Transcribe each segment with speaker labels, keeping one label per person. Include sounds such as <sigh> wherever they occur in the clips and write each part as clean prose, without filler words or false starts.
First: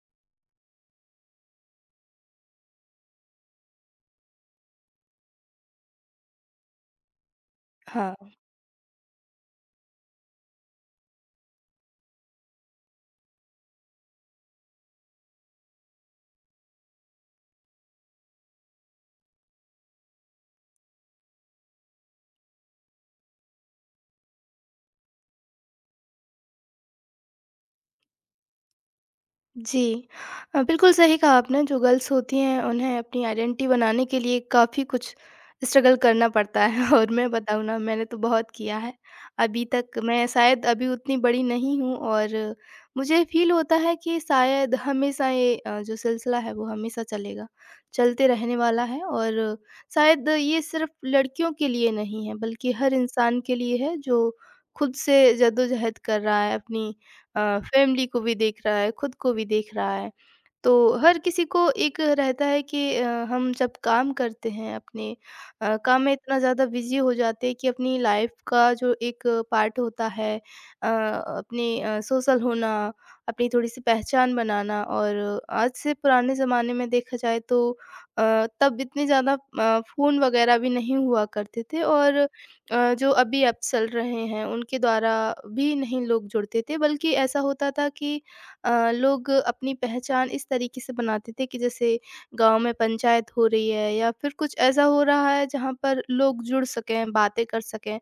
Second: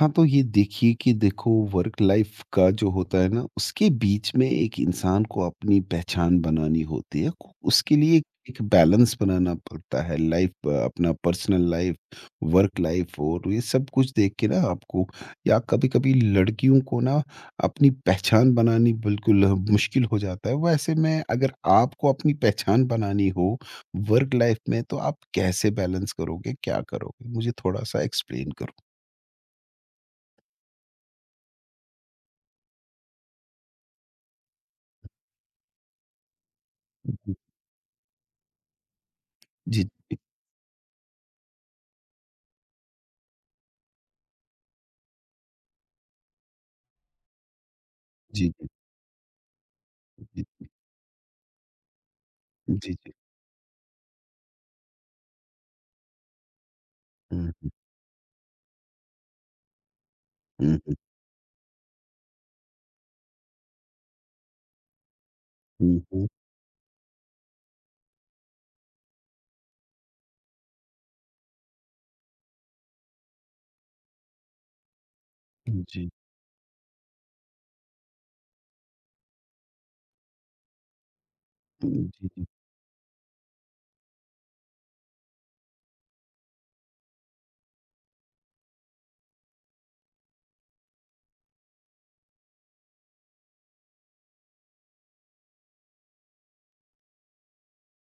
Speaker 1: हाँ, तो ये देखिए कि देखो वर्क लाइफ का जो होता है ना, उसके बीच में एक इंसान को अपनी पहचान बनानी होती है। उसके लिए
Speaker 2: हाँ,
Speaker 1: एक बैलेंस बनाना पड़ता है लाइफ अपना पर्सनल लाइफ, वर्क लाइफ और ये सब कुछ देख के ना आपको या कभी-कभी लड़कियों को ना अपनी पहचान बनानी बिल्कुल मुश्किल हो जाता है। वैसे में अगर आपको अपनी पहचान बनानी हो वर्क लाइफ में तो आप कैसे बैलेंस करोगे? क्या करोगे? मुझे थोड़ा-सा एक्सप्लेन करो।
Speaker 2: जी। बिल्कुल सही कहा आपने। जो गर्ल्स होती हैं उन्हें अपनी आइडेंटिटी बनाने के लिए काफ़ी कुछ स्ट्रगल करना पड़ता है <laughs> और मैं बताऊँ ना, मैंने तो बहुत किया है। अभी
Speaker 1: जी,
Speaker 2: तक
Speaker 1: जी,
Speaker 2: मैं शायद अभी उतनी बड़ी नहीं हूँ, और मुझे फ़ील होता है कि शायद हमेशा ये जो सिलसिला है वो हमेशा चलेगा, चलते
Speaker 1: जी,
Speaker 2: रहने वाला है। और शायद
Speaker 1: जी,
Speaker 2: ये
Speaker 1: जी,
Speaker 2: सिर्फ़ लड़कियों के लिए नहीं है, बल्कि
Speaker 1: जी,
Speaker 2: हर
Speaker 1: जी।
Speaker 2: इंसान के लिए है जो खुद से जद्दोजहद कर रहा है, अपनी अ,
Speaker 1: हुँ, हुँ,
Speaker 2: <laughs> फैमिली को भी देख रहा है, खुद को भी देख रहा है। तो
Speaker 1: हुँ,
Speaker 2: हर किसी को एक रहता है कि हम जब काम करते हैं अपने
Speaker 1: हुँ,
Speaker 2: काम में
Speaker 1: हुँ,
Speaker 2: इतना ज़्यादा बिजी हो जाते हैं कि अपनी लाइफ का जो एक पार्ट होता है अपने सोशल होना, अपनी थोड़ी सी पहचान बनाना। और आज
Speaker 1: हुँ,
Speaker 2: से
Speaker 1: जी,
Speaker 2: पुराने ज़माने में देखा जाए तो अ, तब इतने ज़्यादा फ़ोन वगैरह भी नहीं हुआ करते थे,
Speaker 1: हुँ,
Speaker 2: और
Speaker 1: जी, जी,
Speaker 2: जो अभी ऐप चल रहे हैं उनके द्वारा भी नहीं लोग जुड़ते थे। बल्कि ऐसा होता था कि लोग अपनी पहचान इस तरीके से बनाते थे कि जैसे गांव में पंचायत हो रही है या फिर कुछ ऐसा हो रहा है जहाँ पर लोग जुड़ सकें, बातें कर सकें।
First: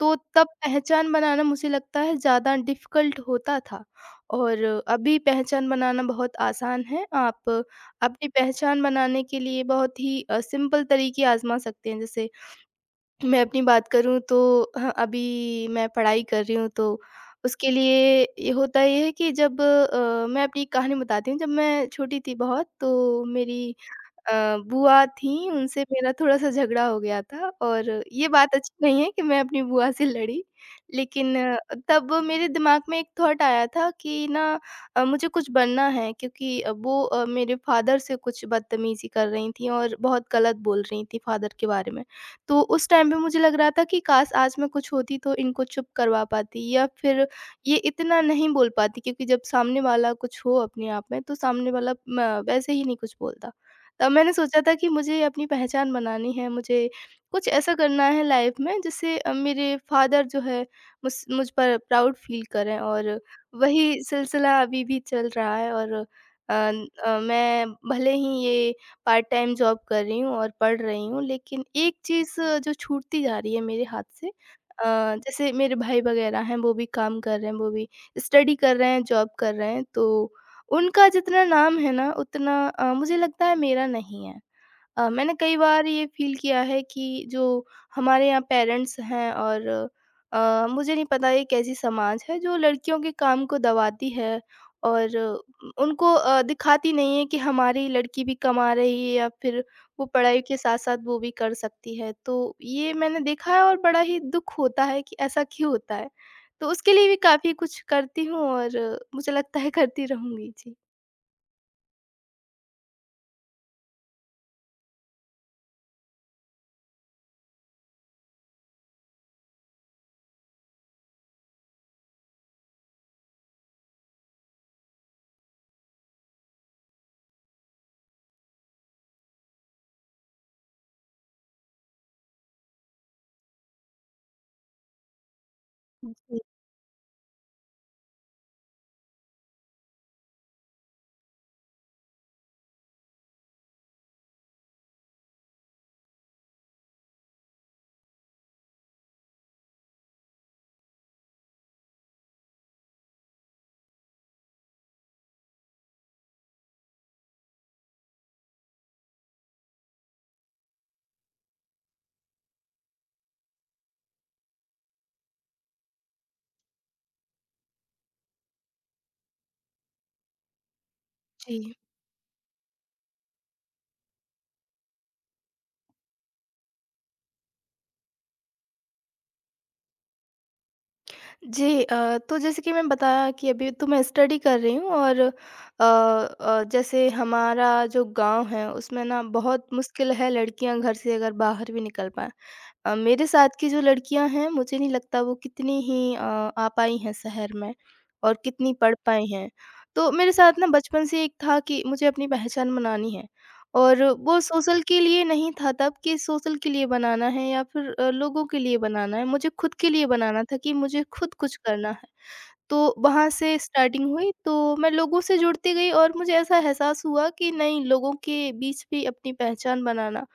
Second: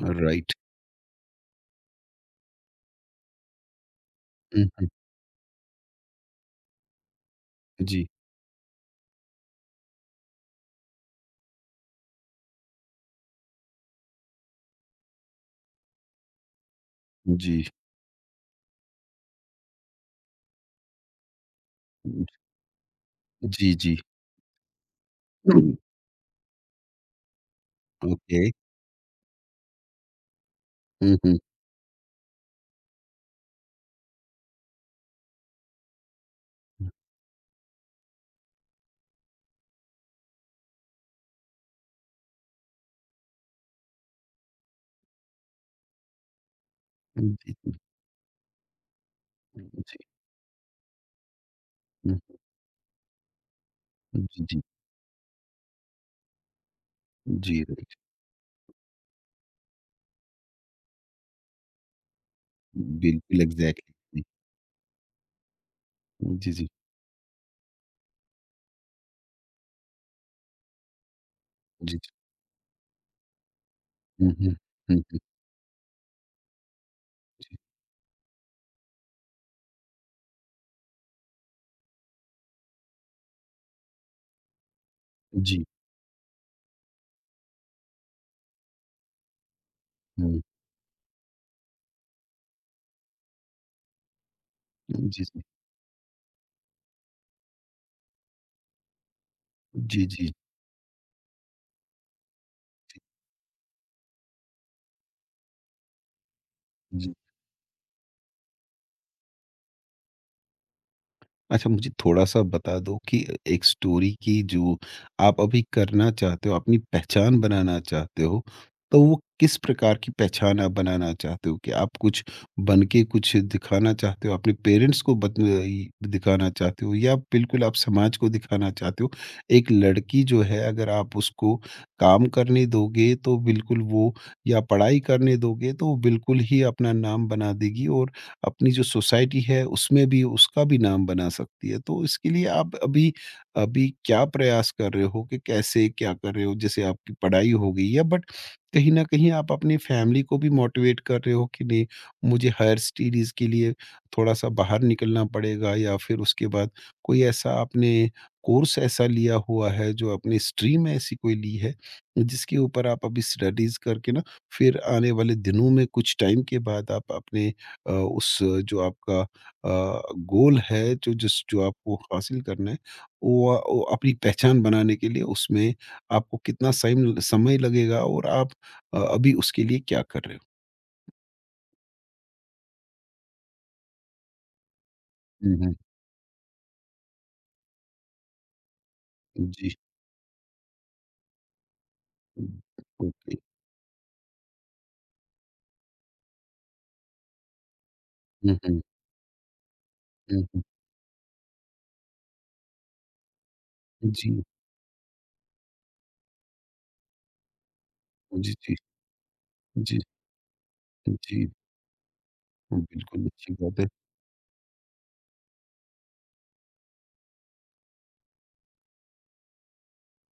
Speaker 2: तो तब
Speaker 1: राइट।
Speaker 2: पहचान बनाना मुझे लगता है ज़्यादा डिफ़िकल्ट होता था, और
Speaker 1: हुँ, हुँ,
Speaker 2: अभी पहचान बनाना बहुत आसान है। आप
Speaker 1: जी,
Speaker 2: अपनी पहचान बनाने के लिए बहुत ही सिंपल तरीके आज़मा सकते हैं। जैसे मैं अपनी बात करूँ तो हाँ, अभी मैं पढ़ाई कर रही हूँ। तो
Speaker 1: जी,
Speaker 2: उसके लिए ये होता ये है कि जब मैं अपनी कहानी बताती हूँ, जब मैं छोटी थी बहुत, तो मेरी
Speaker 1: जी, जी,
Speaker 2: अ, बुआ थीं,
Speaker 1: हम्म,
Speaker 2: उनसे मेरा थोड़ा-सा झगड़ा हो गया था। और ये
Speaker 1: ओके।
Speaker 2: बात अच्छी नहीं है कि मैं अपनी बुआ से लड़ी।
Speaker 1: हुँ,
Speaker 2: लेकिन
Speaker 1: हुँ,
Speaker 2: तब मेरे दिमाग में एक थॉट आया था कि ना, मुझे कुछ बनना है। क्योंकि वो मेरे फादर से कुछ बदतमीज़ी कर रही थीं और बहुत गलत बोल रही थीं फादर के बारे में। तो उस टाइम पे मुझे लग रहा था कि काश आज मैं कुछ होती तो इनको चुप करवा पाती, या फिर
Speaker 1: हुँ, जी,
Speaker 2: ये
Speaker 1: जी,
Speaker 2: इतना नहीं बोल पाती। क्योंकि जब सामने
Speaker 1: जी,
Speaker 2: वाला कुछ हो अपने आप में, तो सामने वाला म वैसे ही नहीं कुछ बोलता। तब
Speaker 1: हुँ,
Speaker 2: मैंने
Speaker 1: जी,
Speaker 2: सोचा
Speaker 1: जी,
Speaker 2: था कि मुझे अपनी पहचान बनानी है, मुझे कुछ
Speaker 1: जी,
Speaker 2: ऐसा
Speaker 1: राइट,
Speaker 2: करना है लाइफ में जिससे मेरे फ़ादर जो है मुझ मुझ पर प्राउड फ़ील करें। और
Speaker 1: बिल्कुल
Speaker 2: वही
Speaker 1: एग्ज़ैक्टली,
Speaker 2: सिलसिला अभी भी चल रहा है। और
Speaker 1: जी, जी,
Speaker 2: मैं भले ही ये पार्ट टाइम जॉब कर रही हूँ और पढ़ रही हूँ, लेकिन एक
Speaker 1: जी, जी,
Speaker 2: चीज़ जो छूटती जा रही है मेरे हाथ से।
Speaker 1: हुँ, हुँ, हुँ,
Speaker 2: जैसे मेरे भाई वग़ैरह हैं, वो भी काम कर रहे हैं,
Speaker 1: जी,
Speaker 2: वो भी स्टडी कर रहे हैं, जॉब कर रहे हैं। तो उनका जितना नाम है ना, उतना मुझे लगता है मेरा नहीं है। मैंने कई
Speaker 1: जी,
Speaker 2: बार ये फ़ील किया है कि जो हमारे यहाँ पेरेंट्स हैं, और
Speaker 1: हुँ,
Speaker 2: मुझे नहीं पता ये कैसी समाज है जो लड़कियों के काम को दबाती है,
Speaker 1: जी,
Speaker 2: और
Speaker 1: जी,
Speaker 2: उनको दिखाती नहीं है कि हमारी लड़की भी कमा रही है, या फिर वो
Speaker 1: जी, जी।
Speaker 2: पढ़ाई के साथ-साथ वो भी कर सकती है। तो ये मैंने देखा है, और बड़ा ही दुःख होता है कि ऐसा क्यों होता है? तो उसके लिए
Speaker 1: जी।
Speaker 2: भी काफ़ी कुछ करती हूँ और मुझे लगता है करती रहूँगी। जी।
Speaker 1: अच्छा, मुझे थोड़ा-सा बता दो कि एक स्टोरी की जो आप अभी करना चाहते हो, अपनी पहचान बनाना चाहते हो, तो वो किस प्रकार की पहचान आप बनाना चाहते हो? कि आप कुछ बन के कुछ दिखाना चाहते हो, अपने पेरेंट्स को बत ई दिखाना चाहते हो या बिल्कुल आप समाज को दिखाना चाहते हो? एक लड़की जो है अगर आप उसको काम करने दोगे तो बिल्कुल वो या पढ़ाई करने दोगे तो वो बिल्कुल
Speaker 2: जी,
Speaker 1: ही अपना नाम बना देगी और अपनी जो सोसाइटी है उसमें भी उसका भी नाम बना सकती है। तो इसके लिए आप अभी अभी क्या प्रयास कर रहे हो कि कैसे क्या कर रहे हो? जैसे आपकी पढ़ाई हो गई है बट कहीं न कहीं आप अपनी फैमिली को भी मोटिवेट कर रहे हो कि नहीं मुझे हायर स्टडीज़ के लिए थोड़ा-सा बाहर निकलना पड़ेगा या फिर उसके बाद कोई ऐसा आपने कोर्स ऐसा लिया हुआ है जो अपनी स्ट्रीम ऐसी कोई ली है, जिसके ऊपर आप अभी स्टडीज़ करके ना फिर आने वाले दिनों में कुछ टाइम के बाद आप अपने उस जो आपका गोल है जो
Speaker 2: जी।
Speaker 1: आपको हासिल करना है वो अपनी पहचान बनाने के लिए उसमें आपको कितना समय समय लगेगा और आप अभी उसके लिए क्या कर रहे
Speaker 2: जी, तो जैसे कि मैंने बताया कि अभी तो मैं स्टडी कर रही हूँ। और
Speaker 1: हुँ, हुँ। हो?
Speaker 2: जैसे हमारा जो गाँव है उसमें ना, बहुत
Speaker 1: जी,
Speaker 2: मुश्किल है लड़कियाँ घर से अगर बाहर भी निकल पाएँ। मेरे
Speaker 1: ओके।
Speaker 2: साथ की जो लड़कियां हैं, मुझे नहीं लगता वो कितनी ही आ पाई हैं शहर में और
Speaker 1: हुँ,
Speaker 2: कितनी
Speaker 1: हुँ,
Speaker 2: पढ़ पाई हैं। तो मेरे
Speaker 1: हुँ,
Speaker 2: साथ
Speaker 1: हुँ।
Speaker 2: ना बचपन से एक था कि मुझे अपनी पहचान बनानी है। और
Speaker 1: जी,
Speaker 2: वो सोशल के लिए नहीं था तब कि सोशल के लिए बनाना है, या फिर लोगों
Speaker 1: जी,
Speaker 2: के
Speaker 1: जी,
Speaker 2: लिए बनाना है। मुझे खुद के
Speaker 1: जी,
Speaker 2: लिए बनाना था कि मुझे खुद
Speaker 1: जी,
Speaker 2: कुछ करना है। तो
Speaker 1: बिल्कुल
Speaker 2: वहां
Speaker 1: अच्छी
Speaker 2: से
Speaker 1: बात है।
Speaker 2: स्टार्टिंग हुई। तो मैं लोगों से जुड़ती गई और मुझे ऐसा एहसास हुआ कि नहीं, लोगों के बीच भी अपनी पहचान बनाना,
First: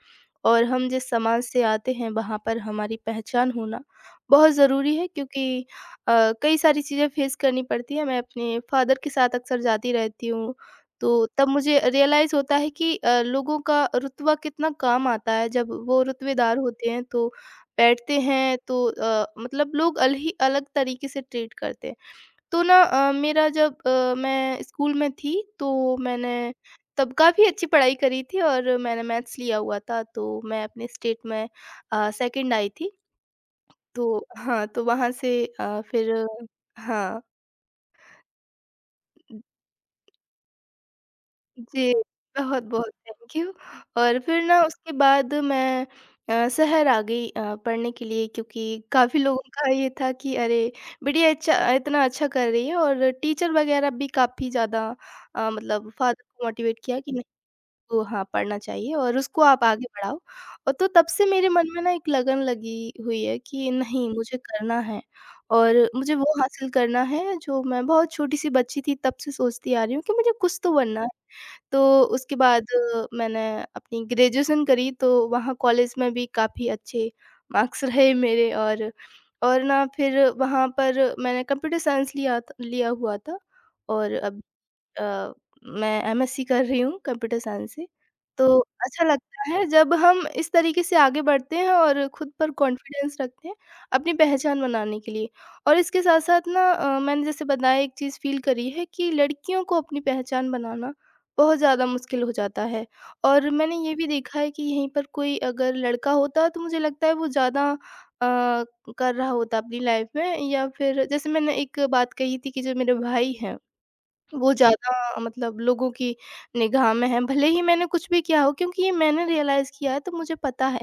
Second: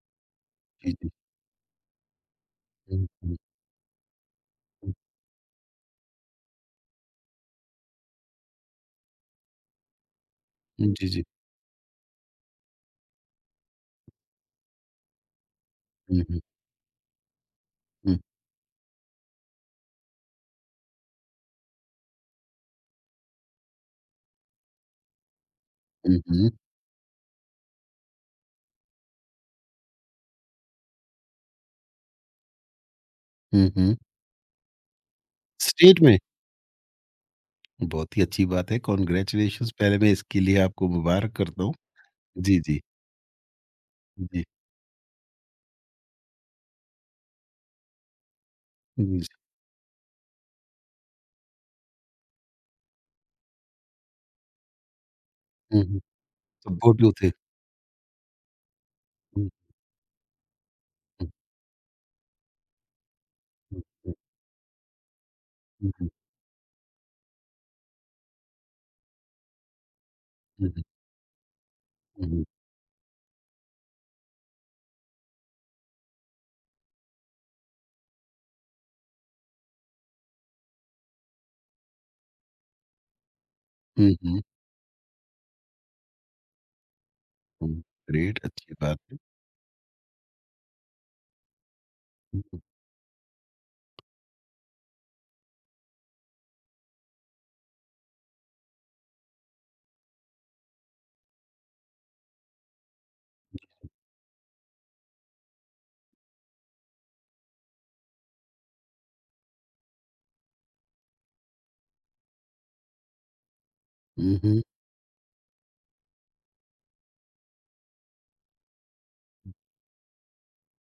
Speaker 2: और हम
Speaker 1: जी,
Speaker 2: जिस
Speaker 1: जी।
Speaker 2: समाज से आते हैं वहाँ पर हमारी
Speaker 1: हुँ, हुँ,
Speaker 2: पहचान होना बहुत
Speaker 1: हुँ।
Speaker 2: ज़रूरी है। क्योंकि कई सारी चीज़ें फेस करनी पड़ती हैं। मैं अपने फादर के साथ अक्सर जाती रहती हूँ,
Speaker 1: जी,
Speaker 2: तो
Speaker 1: जी।
Speaker 2: तब मुझे रियलाइज़ होता है कि लोगों का रुतबा कितना काम आता है। जब वो
Speaker 1: हुँ, हुँ,
Speaker 2: रुतबेदार होते हैं, तो
Speaker 1: हुँ,
Speaker 2: बैठते हैं तो मतलब लोग अलही अलग तरीके से ट्रीट करते हैं। तो ना, मेरा जब मैं स्कूल में थी, तो
Speaker 1: हुँ,
Speaker 2: मैंने
Speaker 1: हुँ,
Speaker 2: तब काफ़ी अच्छी पढ़ाई करी थी और मैंने मैथ्स लिया हुआ था। तो मैं अपने स्टेट में सेकंड आई थी।
Speaker 1: हुँ, हुँ।
Speaker 2: तो हाँ, तो वहाँ से
Speaker 1: स्टेट
Speaker 2: फिर
Speaker 1: में?
Speaker 2: हाँ।
Speaker 1: बहुत ही अच्छी बात है, कांग्रेचुलेशंस पहले मैं इसके लिए आपको मुबारक करता हूँ।
Speaker 2: जी,
Speaker 1: जी, जी।
Speaker 2: बहुत-बहुत थैंक यू। और
Speaker 1: जी,
Speaker 2: फिर
Speaker 1: जी।
Speaker 2: ना उसके बाद मैं शहर आ गई पढ़ने के लिए। क्योंकि काफ़ी लोगों का ये था कि अरे! बिटिया अच्छा, इतना अच्छा कर रही है। और टीचर वगैरह भी काफ़ी ज़्यादा
Speaker 1: हुँ,
Speaker 2: मतलब
Speaker 1: हुँ।
Speaker 2: फादर को
Speaker 1: तो
Speaker 2: मोटिवेट
Speaker 1: गो
Speaker 2: किया कि
Speaker 1: टू
Speaker 2: नहीं,
Speaker 1: थे।
Speaker 2: तो हाँ, पढ़ना चाहिए और उसको
Speaker 1: हुँ,
Speaker 2: आप आगे बढ़ाओ। और तो तब से
Speaker 1: हुँ,
Speaker 2: मेरे मन में ना एक लगन लगी हुई है कि
Speaker 1: हुँ,
Speaker 2: नहीं,
Speaker 1: हुँ,
Speaker 2: मुझे करना है। और
Speaker 1: हुँ, हुँ,
Speaker 2: मुझे वो हासिल करना है जो मैं बहुत छोटी-सी बच्ची थी तब से सोचती आ रही हूँ कि मुझे कुछ
Speaker 1: हुँ,
Speaker 2: तो बनना है। तो उसके
Speaker 1: हुँ,
Speaker 2: बाद मैंने अपनी ग्रेजुएशन करी, तो वहाँ कॉलेज में भी काफ़ी अच्छे मार्क्स रहे मेरे। और ना फिर वहाँ पर मैंने कंप्यूटर साइंस लिया हुआ था।
Speaker 1: हुँ,
Speaker 2: और अब
Speaker 1: हुँ,
Speaker 2: अ, मैं एमएससी कर रही हूँ कंप्यूटर
Speaker 1: हुँ।
Speaker 2: साइंस से।
Speaker 1: ग्रेट
Speaker 2: तो
Speaker 1: अच्छी बात
Speaker 2: अच्छा
Speaker 1: है।
Speaker 2: लगता है जब हम इस तरीके से आगे बढ़ते हैं और खुद
Speaker 1: हुँ,
Speaker 2: पर
Speaker 1: हुँ,
Speaker 2: कॉन्फिडेंस रखते हैं, अपनी पहचान बनाने के लिए। और इसके साथ-साथ ना, मैंने जैसे बताया, एक चीज़ फ़ील करी है कि लड़कियों को अपनी पहचान बनाना बहुत ज़्यादा मुश्किल हो जाता है। और मैंने ये भी देखा है कि यहीं पर कोई अगर लड़का होता, तो मुझे लगता है वो ज़्यादा कर रहा होता अपनी लाइफ़ में। या फिर जैसे मैंने एक बात कही थी कि जो मेरे भाई हैं,
Speaker 1: हुँ,
Speaker 2: वो
Speaker 1: हुँ,
Speaker 2: ज़्यादा मतलब लोगों की निगाह में है, भले ही मैंने कुछ भी किया हो। क्योंकि ये मैंने रियलाइज़ किया है, तो मुझे पता है।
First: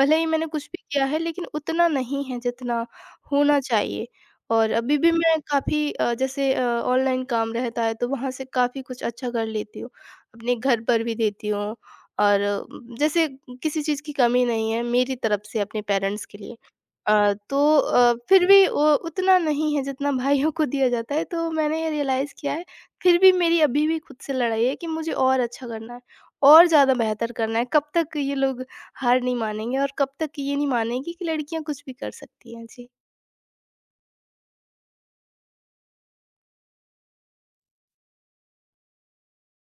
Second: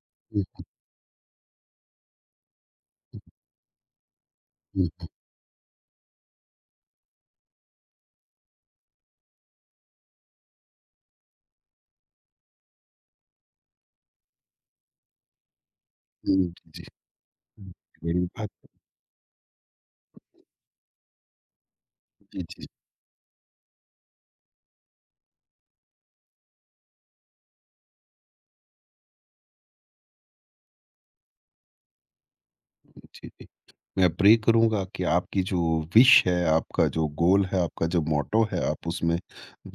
Speaker 2: भले ही
Speaker 1: हुँ,
Speaker 2: मैंने कुछ भी किया है, लेकिन उतना नहीं है जितना होना चाहिए। और
Speaker 1: हुँ,
Speaker 2: अभी भी मैं काफ़ी जैसे ऑनलाइन काम रहता है, तो वहाँ से काफ़ी कुछ अच्छा कर लेती हूँ। अपने घर पर भी देती हूँ और जैसे किसी चीज़ की कमी नहीं है मेरी तरफ से अपने पेरेंट्स
Speaker 1: हुँ,
Speaker 2: के लिए।
Speaker 1: जी, जी।
Speaker 2: तो
Speaker 1: हुँ, बड़ी
Speaker 2: फिर भी
Speaker 1: बात
Speaker 2: वो उतना नहीं है जितना भाइयों को दिया जाता है। तो मैंने ये रियलाइज़
Speaker 1: जी,
Speaker 2: किया है।
Speaker 1: जी।
Speaker 2: फिर भी मेरी अभी भी खुद से लड़ाई है कि मुझे और अच्छा करना है, और ज़्यादा बेहतर करना है। कब तक ये लोग हार नहीं मानेंगे, और कब तक ये नहीं मानेंगे कि लड़कियाँ कुछ भी कर सकती हैं। जी,
Speaker 1: जी, जी। मैं प्रे करूँगा कि आपकी जो विश है, आपका जो गोल है, आपका जो मोट्टो है, आप उसमें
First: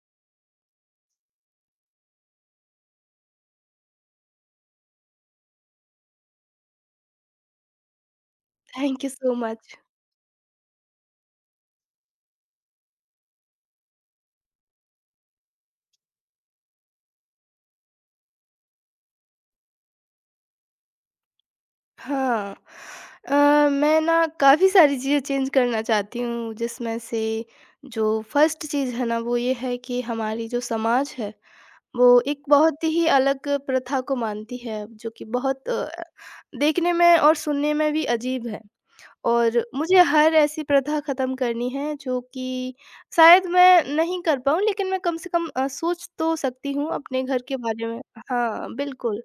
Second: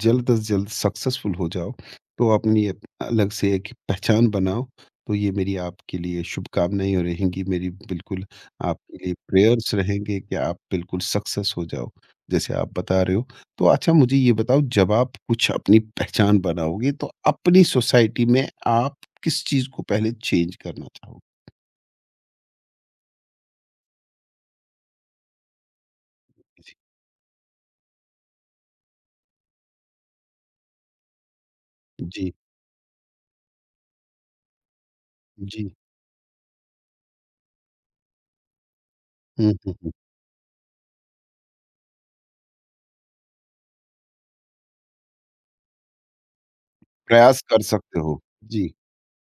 Speaker 1: जल्द से जल्द सक्सेसफुल हो जाओ। तो अपनी एक अलग से एक पहचान बनाओ। तो ये मेरी आपके लिए शुभकामनाएँ रहेंगी मेरी बिल्कुल आपके
Speaker 2: थैंक यू
Speaker 1: लिए
Speaker 2: सो
Speaker 1: प्रेयर्स
Speaker 2: मच।
Speaker 1: रहेंगे कि आप बिल्कुल सक्सेस हो जाओ, जैसे आप बता रहे हो। तो अच्छा मुझे ये बताओ जब आप कुछ अपनी पहचान बनाओगे तो अपनी सोसाइटी में आप किस चीज़ को पहले चेंज करना चाहोगे?
Speaker 2: हाँ। मैं ना काफ़ी सारी चीज़ें चेंज करना चाहती हूँ,
Speaker 1: जी,
Speaker 2: जिसमें से जो फर्स्ट चीज़ है ना, वो ये है कि हमारी जो समाज है, वो
Speaker 1: जी,
Speaker 2: एक बहुत ही अलग प्रथा को मानती है जो कि बहुत
Speaker 1: जी।
Speaker 2: देखने में और सुनने में भी अजीब है।
Speaker 1: हुँ,
Speaker 2: और
Speaker 1: हुँ, हुँ।
Speaker 2: मुझे हर ऐसी प्रथा ख़त्म करनी है, जो कि शायद मैं नहीं कर पाऊँ, लेकिन मैं कम से कम सोच तो सकती हूँ अपने घर
Speaker 1: प्रयास
Speaker 2: के
Speaker 1: कर
Speaker 2: बारे
Speaker 1: सकते
Speaker 2: में।
Speaker 1: हो। जी।
Speaker 2: हाँ, बिल्कुल।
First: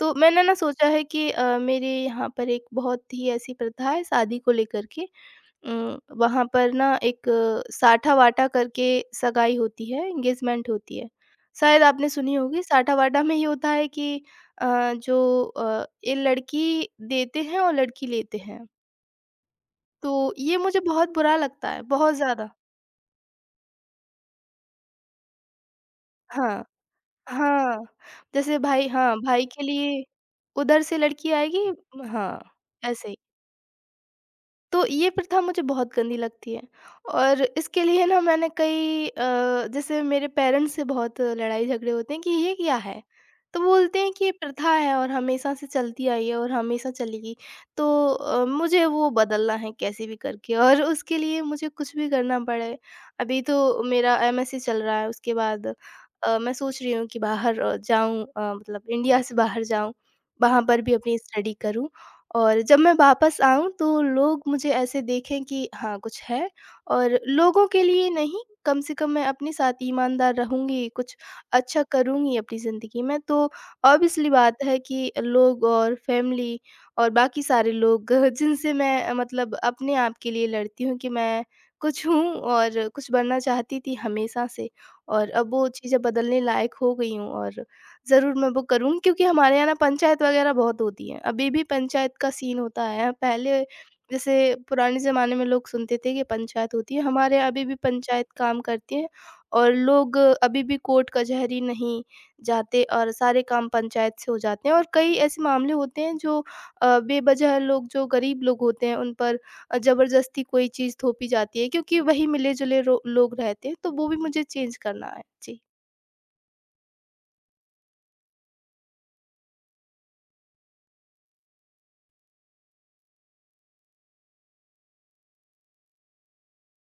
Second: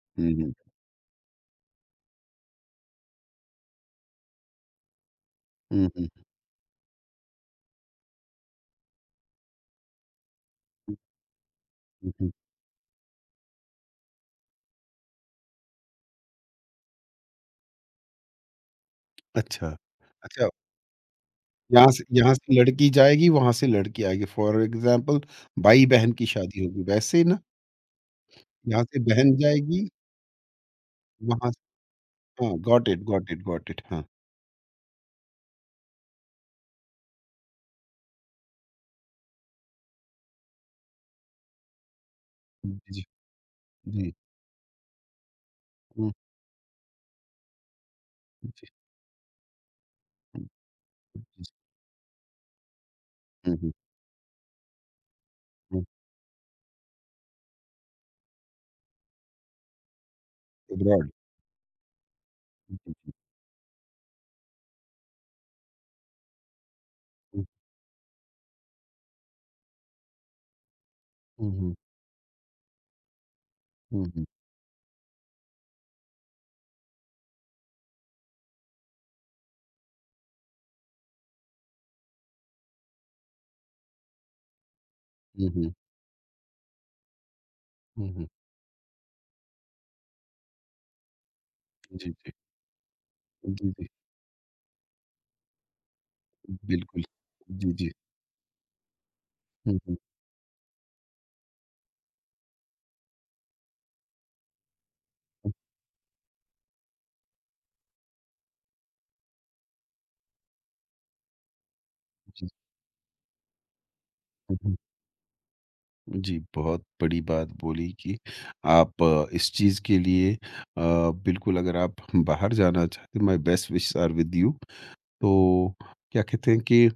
Speaker 2: तो
Speaker 1: हुँ,
Speaker 2: मैंने
Speaker 1: हुँ।
Speaker 2: ना सोचा है कि मेरे यहाँ पर एक बहुत ही ऐसी प्रथा है शादी को लेकर के।
Speaker 1: हुँ, हुँ,
Speaker 2: वहाँ पर ना एक साठा-वाटा करके सगाई होती है, एंगेजमेंट
Speaker 1: हुँ,
Speaker 2: होती है। शायद आपने
Speaker 1: हुँ, हुँ।
Speaker 2: सुनी होगी, साठा-वाटा में ये होता है कि अ, जो ये लड़की देते हैं और लड़की लेते हैं।
Speaker 1: अच्छा,
Speaker 2: तो
Speaker 1: अच्छा
Speaker 2: ये मुझे बहुत बुरा लगता है,
Speaker 1: यहाँ से
Speaker 2: बहुत
Speaker 1: यहाँ
Speaker 2: ज़्यादा।
Speaker 1: से लड़की जाएगी, वहाँ से लड़की आएगी। फ़ॉर एग्ज़ाम्पल भाई-बहन की
Speaker 2: हाँ,
Speaker 1: शादी होगी, वैसे ही ना,
Speaker 2: हाँ, जैसे
Speaker 1: यहाँ
Speaker 2: भाई,
Speaker 1: से
Speaker 2: हाँ,
Speaker 1: बहन
Speaker 2: भाई के
Speaker 1: जाएगी,
Speaker 2: लिए उधर से लड़की
Speaker 1: वहाँ
Speaker 2: आएगी।
Speaker 1: से
Speaker 2: हाँ,
Speaker 1: हाँ, गॉट इट,
Speaker 2: ऐसे ही।
Speaker 1: Got it, got it. हाँ।
Speaker 2: तो ये प्रथा मुझे बहुत गंदी लगती है। और इसके लिए ना मैंने कई जैसे मेरे पेरेंट्स से बहुत लड़ाई झगड़े होते हैं कि ये क्या
Speaker 1: जी,
Speaker 2: है।
Speaker 1: जी।
Speaker 2: तो
Speaker 1: हुँ,
Speaker 2: बोलते
Speaker 1: जी,
Speaker 2: हैं कि ये प्रथा है और हमेशा से चलती आई है और हमेशा चलेगी। तो
Speaker 1: हुँ, जी।
Speaker 2: मुझे वो बदलना है कैसे भी करके, और उसके लिए मुझे कुछ भी करना पड़े। अभी
Speaker 1: हुँ, हुँ,
Speaker 2: तो मेरा एमएससी चल रहा है, उसके बाद
Speaker 1: हुँ।
Speaker 2: मैं सोच रही हूँ कि बाहर जाऊं, मतलब इंडिया से बाहर जाऊं, वहां पर भी
Speaker 1: अब्रॉड।
Speaker 2: अपनी स्टडी करूं। और जब
Speaker 1: हुँ,
Speaker 2: मैं
Speaker 1: हुँ,
Speaker 2: वापस आऊँ तो लोग मुझे ऐसे देखें कि हाँ, कुछ है। और लोगों के लिए नहीं, कम से कम मैं अपने साथ ईमानदार रहूँगी, कुछ
Speaker 1: हुँ,
Speaker 2: अच्छा करूँगी अपनी ज़िंदगी में। तो
Speaker 1: हुँ, हुँ,
Speaker 2: ऑब्वियसली बात है कि लोग और फैमिली और बाकी सारे लोग <laughs> जिनसे मैं मतलब अपने आप के लिए लड़ती हूँ कि मैं कुछ हूँ और कुछ बनना चाहती थी हमेशा से, और
Speaker 1: हुँ,
Speaker 2: अब वो
Speaker 1: हुँ,
Speaker 2: चीज़ें बदलने लायक हो गई हूँ और
Speaker 1: हुँ, हुँ।
Speaker 2: ज़रूर मैं वो करूँगी क्योंकि हमारे यहाँ ना पंचायत वगैरह बहुत होती है। अभी भी
Speaker 1: जी,
Speaker 2: पंचायत का
Speaker 1: जी।
Speaker 2: सीन होता है। पहले
Speaker 1: जी, जी।
Speaker 2: जैसे पुराने ज़माने में लोग सुनते थे कि पंचायत होती है,
Speaker 1: बिल्कुल।
Speaker 2: हमारे यहाँ अभी
Speaker 1: जी,
Speaker 2: भी
Speaker 1: जी।
Speaker 2: पंचायत काम करती है और
Speaker 1: हुँ, हुँ,
Speaker 2: लोग अभी भी कोर्ट कचहरी नहीं जाते और सारे काम पंचायत से हो जाते हैं और कई ऐसे
Speaker 1: हुँ।
Speaker 2: मामले होते हैं जो बेवजह लोग जो गरीब लोग होते हैं उन पर ज़बरदस्ती कोई चीज़ थोपी जाती है क्योंकि वही
Speaker 1: जी।
Speaker 2: मिले-जुले रो लोग रहते हैं, तो वो भी मुझे
Speaker 1: हुँ,
Speaker 2: चेंज
Speaker 1: हुँ।
Speaker 2: करना है। जी।
Speaker 1: जी, बहुत बड़ी बात बोली कि आप इस चीज़ के लिए बिल्कुल अगर आप बाहर जाना चाहते हैं my best wishes are with you. तो क्या कहते हैं कि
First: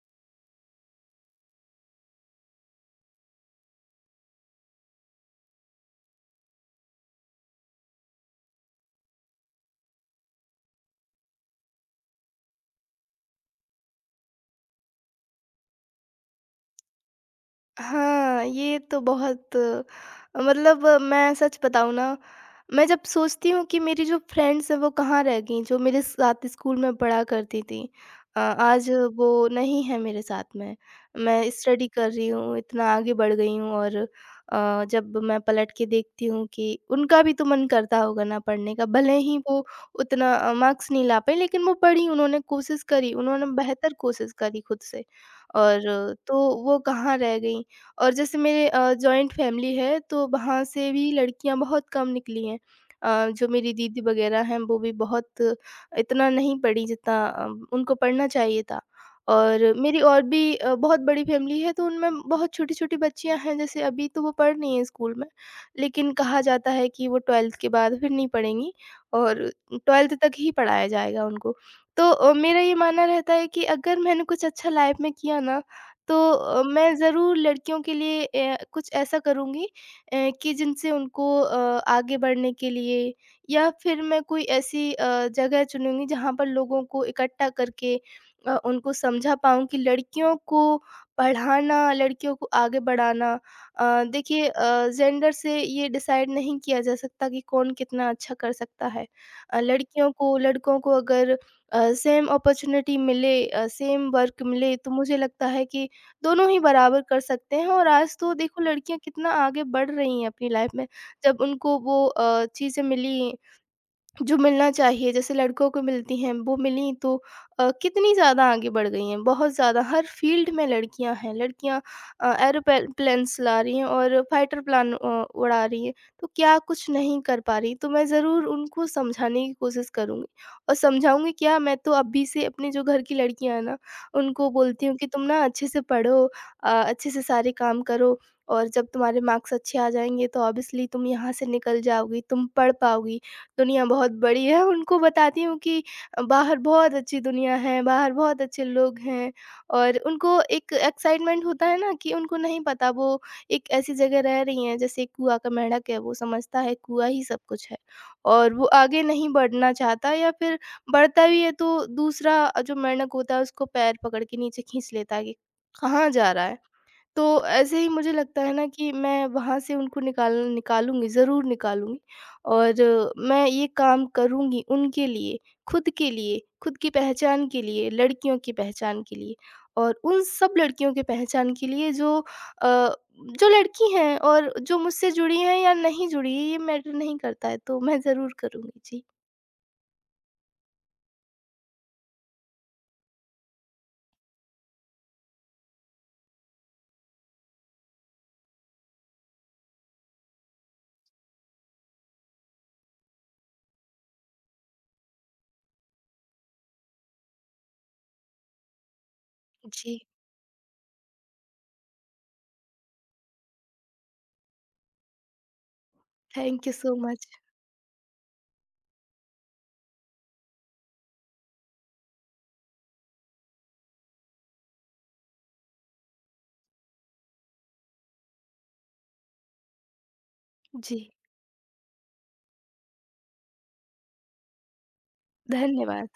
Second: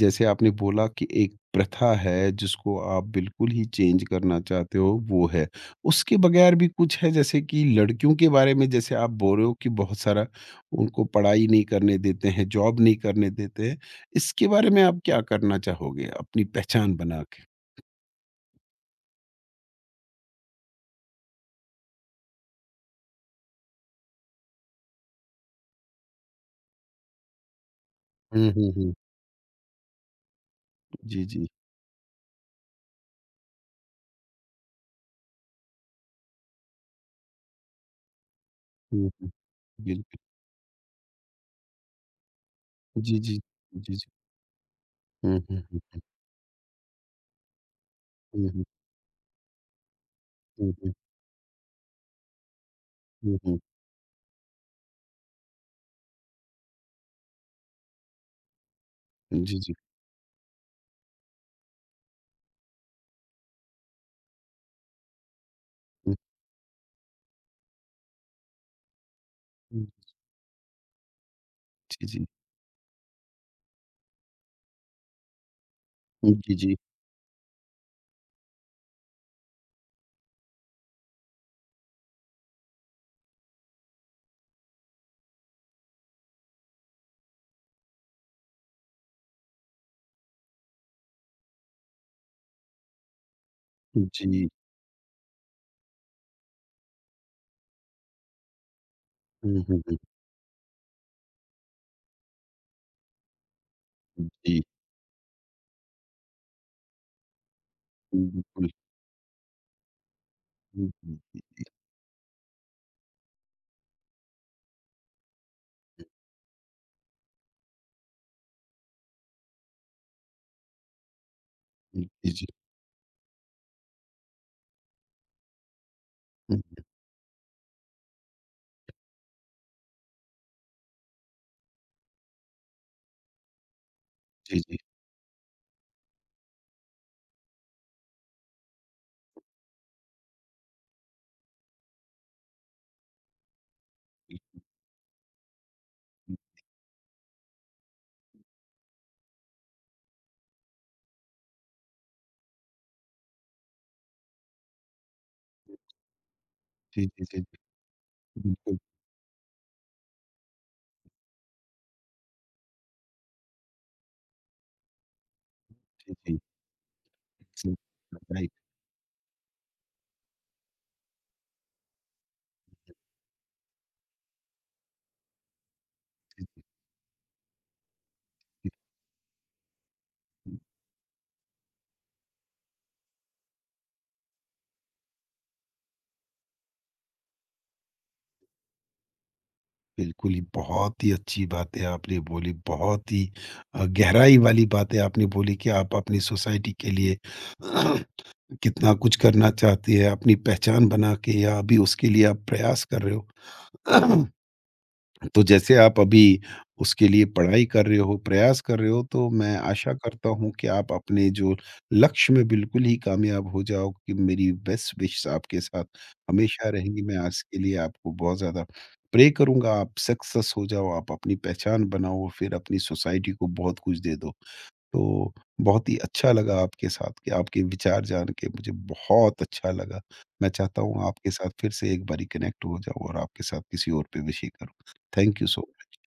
Speaker 1: जैसे आपने बोला कि एक प्रथा है जिसको आप बिल्कुल ही चेंज करना चाहते हो वो है। उसके बगैर भी कुछ है जैसे कि लड़कियों के बारे में जैसे आप बोल रहे हो कि बहुत सारा उनको पढ़ाई नहीं करने देते हैं, जॉब नहीं करने देते हैं। इसके बारे में आप क्या करना चाहोगे अपनी पहचान बना के?
Speaker 2: हाँ, ये तो बहुत, मतलब मैं सच बताऊँ ना, मैं जब सोचती हूँ कि मेरी जो फ्रेंड्स हैं वो कहाँ रह गईं, जो मेरे साथ स्कूल में पढ़ा करती थीं।
Speaker 1: हुँ, हुँ,
Speaker 2: आज
Speaker 1: हुँ।
Speaker 2: वो नहीं है मेरे साथ में।
Speaker 1: जी, जी।
Speaker 2: मैं स्टडी कर रही हूँ, इतना आगे बढ़ गई हूँ और जब मैं पलट के देखती हूँ कि उनका भी तो मन करता होगा ना पढ़ने का,
Speaker 1: हुँ,
Speaker 2: भले
Speaker 1: हुँ।
Speaker 2: ही वो
Speaker 1: बिल्कुल।
Speaker 2: उतना मार्क्स नहीं ला पाईं लेकिन वो पढ़ीं, उन्होंने कोशिश करी,
Speaker 1: जी, जी।
Speaker 2: उन्होंने बेहतर
Speaker 1: जी, जी।
Speaker 2: कोशिश करी खुद से।
Speaker 1: हुँ, हुँ, हुँ।
Speaker 2: और तो वो कहाँ रह गईं। और जैसे
Speaker 1: हुँ, हुँ।
Speaker 2: मेरे, जॉइंट फैमिली है तो वहाँ
Speaker 1: हुँ,
Speaker 2: से
Speaker 1: हुँ।
Speaker 2: भी लड़कियाँ बहुत कम निकली हैं।
Speaker 1: हुँ,
Speaker 2: जो
Speaker 1: हुँ।
Speaker 2: मेरी दीदी वगैरह हैं वो भी बहुत इतना नहीं पढ़ी जितना उनको पढ़ना चाहिए था।
Speaker 1: जी,
Speaker 2: और
Speaker 1: जी।
Speaker 2: मेरी और भी बहुत बड़ी फैमिली है तो उनमें बहुत छोटी-छोटी बच्चियाँ हैं, जैसे अभी तो वो पढ़ रही हैं स्कूल में। लेकिन
Speaker 1: हुँ,
Speaker 2: कहा जाता है कि वो 12th के बाद फिर नहीं पढ़ेंगी और
Speaker 1: हुँ।
Speaker 2: 12th तक ही पढ़ाया जाएगा उनको।
Speaker 1: जी,
Speaker 2: तो
Speaker 1: जी।
Speaker 2: मेरा ये मानना रहता है कि अगर मैंने कुछ अच्छा लाइफ़ में किया ना तो
Speaker 1: हुँ, जी, जी।
Speaker 2: मैं ज़रूर लड़कियों के लिए कुछ ऐसा करूँगी, कि जिनसे उनको आगे बढ़ने के लिए, या फिर मैं कोई ऐसी जगह चुनूँगी जहाँ पर लोगों को इकट्ठा करके उनको समझा पाऊँ कि लड़कियों को पढ़ाना, लड़कियों को आगे बढ़ाना। अ, देखिए,
Speaker 1: जी।
Speaker 2: जेंडर से ये डिसाइड नहीं किया जा सकता कि कौन कितना अच्छा कर सकता है।
Speaker 1: हुँ, हुँ, हुँ,
Speaker 2: लड़कियों को लड़कों को अगर सेम अपॉर्च्युनिटी मिले, सेम
Speaker 1: हुँ।
Speaker 2: वर्क
Speaker 1: जी।
Speaker 2: मिले तो मुझे लगता है कि दोनों ही बराबर कर सकते हैं। और आज
Speaker 1: हुँ,
Speaker 2: तो देखो
Speaker 1: बिल्कुल।
Speaker 2: लड़कियाँ कितना आगे बढ़ रही हैं अपनी लाइफ में।
Speaker 1: हुँ, हुँ।
Speaker 2: जब उनको वो चीज़ें मिली जो मिलना चाहिए जैसे लड़कों को मिलती हैं वो मिली, तो कितनी ज़्यादा आगे बढ़ गई हैं, बहुत ज़्यादा हर फील्ड में लड़कियां हैं। लड़कियां
Speaker 1: हुँ, जी, जी।
Speaker 2: एरोप्लेन्स ला रही हैं और फाइटर प्लान उड़ा रही हैं, तो क्या
Speaker 1: हुँ,
Speaker 2: कुछ नहीं कर पा रही। तो मैं ज़रूर उनको समझाने की कोशिश करूंगी और समझाऊंगी क्या, मैं तो अभी से अपने जो घर की लड़कियां हैं ना उनको
Speaker 1: जी, जी।
Speaker 2: बोलती हूँ कि तुम ना अच्छे से पढ़ो, अच्छे से सारे काम करो और जब तुम्हारे मार्क्स अच्छे आ जाएंगे तो ऑब्वियसली तुम यहाँ से निकल जाओगी, तुम पढ़ पाओगी। दुनिया बहुत बड़ी है, उनको बताती हूँ कि
Speaker 1: हुँ,
Speaker 2: बाहर बहुत अच्छी दुनिया है, बाहर बहुत अच्छे लोग हैं और उनको एक एक्साइटमेंट होता है ना कि उनको नहीं पता वो एक ऐसी जगह रह रही हैं, जैसे कुआँ का मेंढक है, वो समझता है
Speaker 1: जी,
Speaker 2: कुआँ ही
Speaker 1: जी,
Speaker 2: सब
Speaker 1: जी।
Speaker 2: कुछ है और वो
Speaker 1: बिल्कुल।
Speaker 2: आगे नहीं बढ़ना चाहता या फिर बढ़ता भी है तो दूसरा जो मेंढक होता है उसको पैर पकड़ के नीचे खींच लेता है कि कहाँ
Speaker 1: जी,
Speaker 2: जा
Speaker 1: जी।
Speaker 2: रहा है? तो
Speaker 1: सही
Speaker 2: ऐसे ही मुझे
Speaker 1: बात
Speaker 2: लगता
Speaker 1: है।
Speaker 2: है ना कि मैं वहाँ से उनको निकाल निकालूँगी, ज़रूर निकालूँगी। और मैं ये काम करूँगी उनके लिए, खुद के लिए, खुद की पहचान के लिए, लड़कियों की पहचान के लिए और उन सब लड़कियों की पहचान के लिए जो जो लड़की हैं और जो मुझसे जुड़ी हैं या नहीं जुड़ी हैं, ये मैटर नहीं करता है, तो मैं ज़रूर करूँगी। जी।
Speaker 1: बिल्कुल ही बहुत ही अच्छी बातें आपने बोली, बहुत ही गहराई वाली बातें आपने बोली कि आप अपनी सोसाइटी के लिए कितना कुछ करना चाहती है, अपनी पहचान बना के या अभी उसके लिए आप प्रयास कर रहे हो। <clears throat> तो जैसे आप अभी उसके लिए पढ़ाई कर रहे हो, प्रयास कर रहे हो, तो मैं आशा
Speaker 2: जी।
Speaker 1: करता हूँ कि आप अपने जो लक्ष्य में बिल्कुल ही कामयाब हो जाओ कि मेरी बेस्ट विशेस आपके साथ
Speaker 2: थैंक
Speaker 1: हमेशा
Speaker 2: यू सो
Speaker 1: रहेंगी। मैं
Speaker 2: मच।
Speaker 1: आज के लिए आपको बहुत ज़्यादा प्रे करूँगा, आप सक्सेस हो जाओ, आप अपनी पहचान बनाओ, फिर अपनी सोसाइटी को बहुत कुछ दे दो। तो बहुत ही अच्छा लगा आपके साथ के आपके विचार जान के मुझे बहुत अच्छा लगा। मैं चाहता
Speaker 2: जी,
Speaker 1: हूँ आपके साथ फिर से एक बारी कनेक्ट हो जाऊँ और आपके साथ किसी और पे विषय करूँ। Thank you so much.
Speaker 2: धन्यवाद।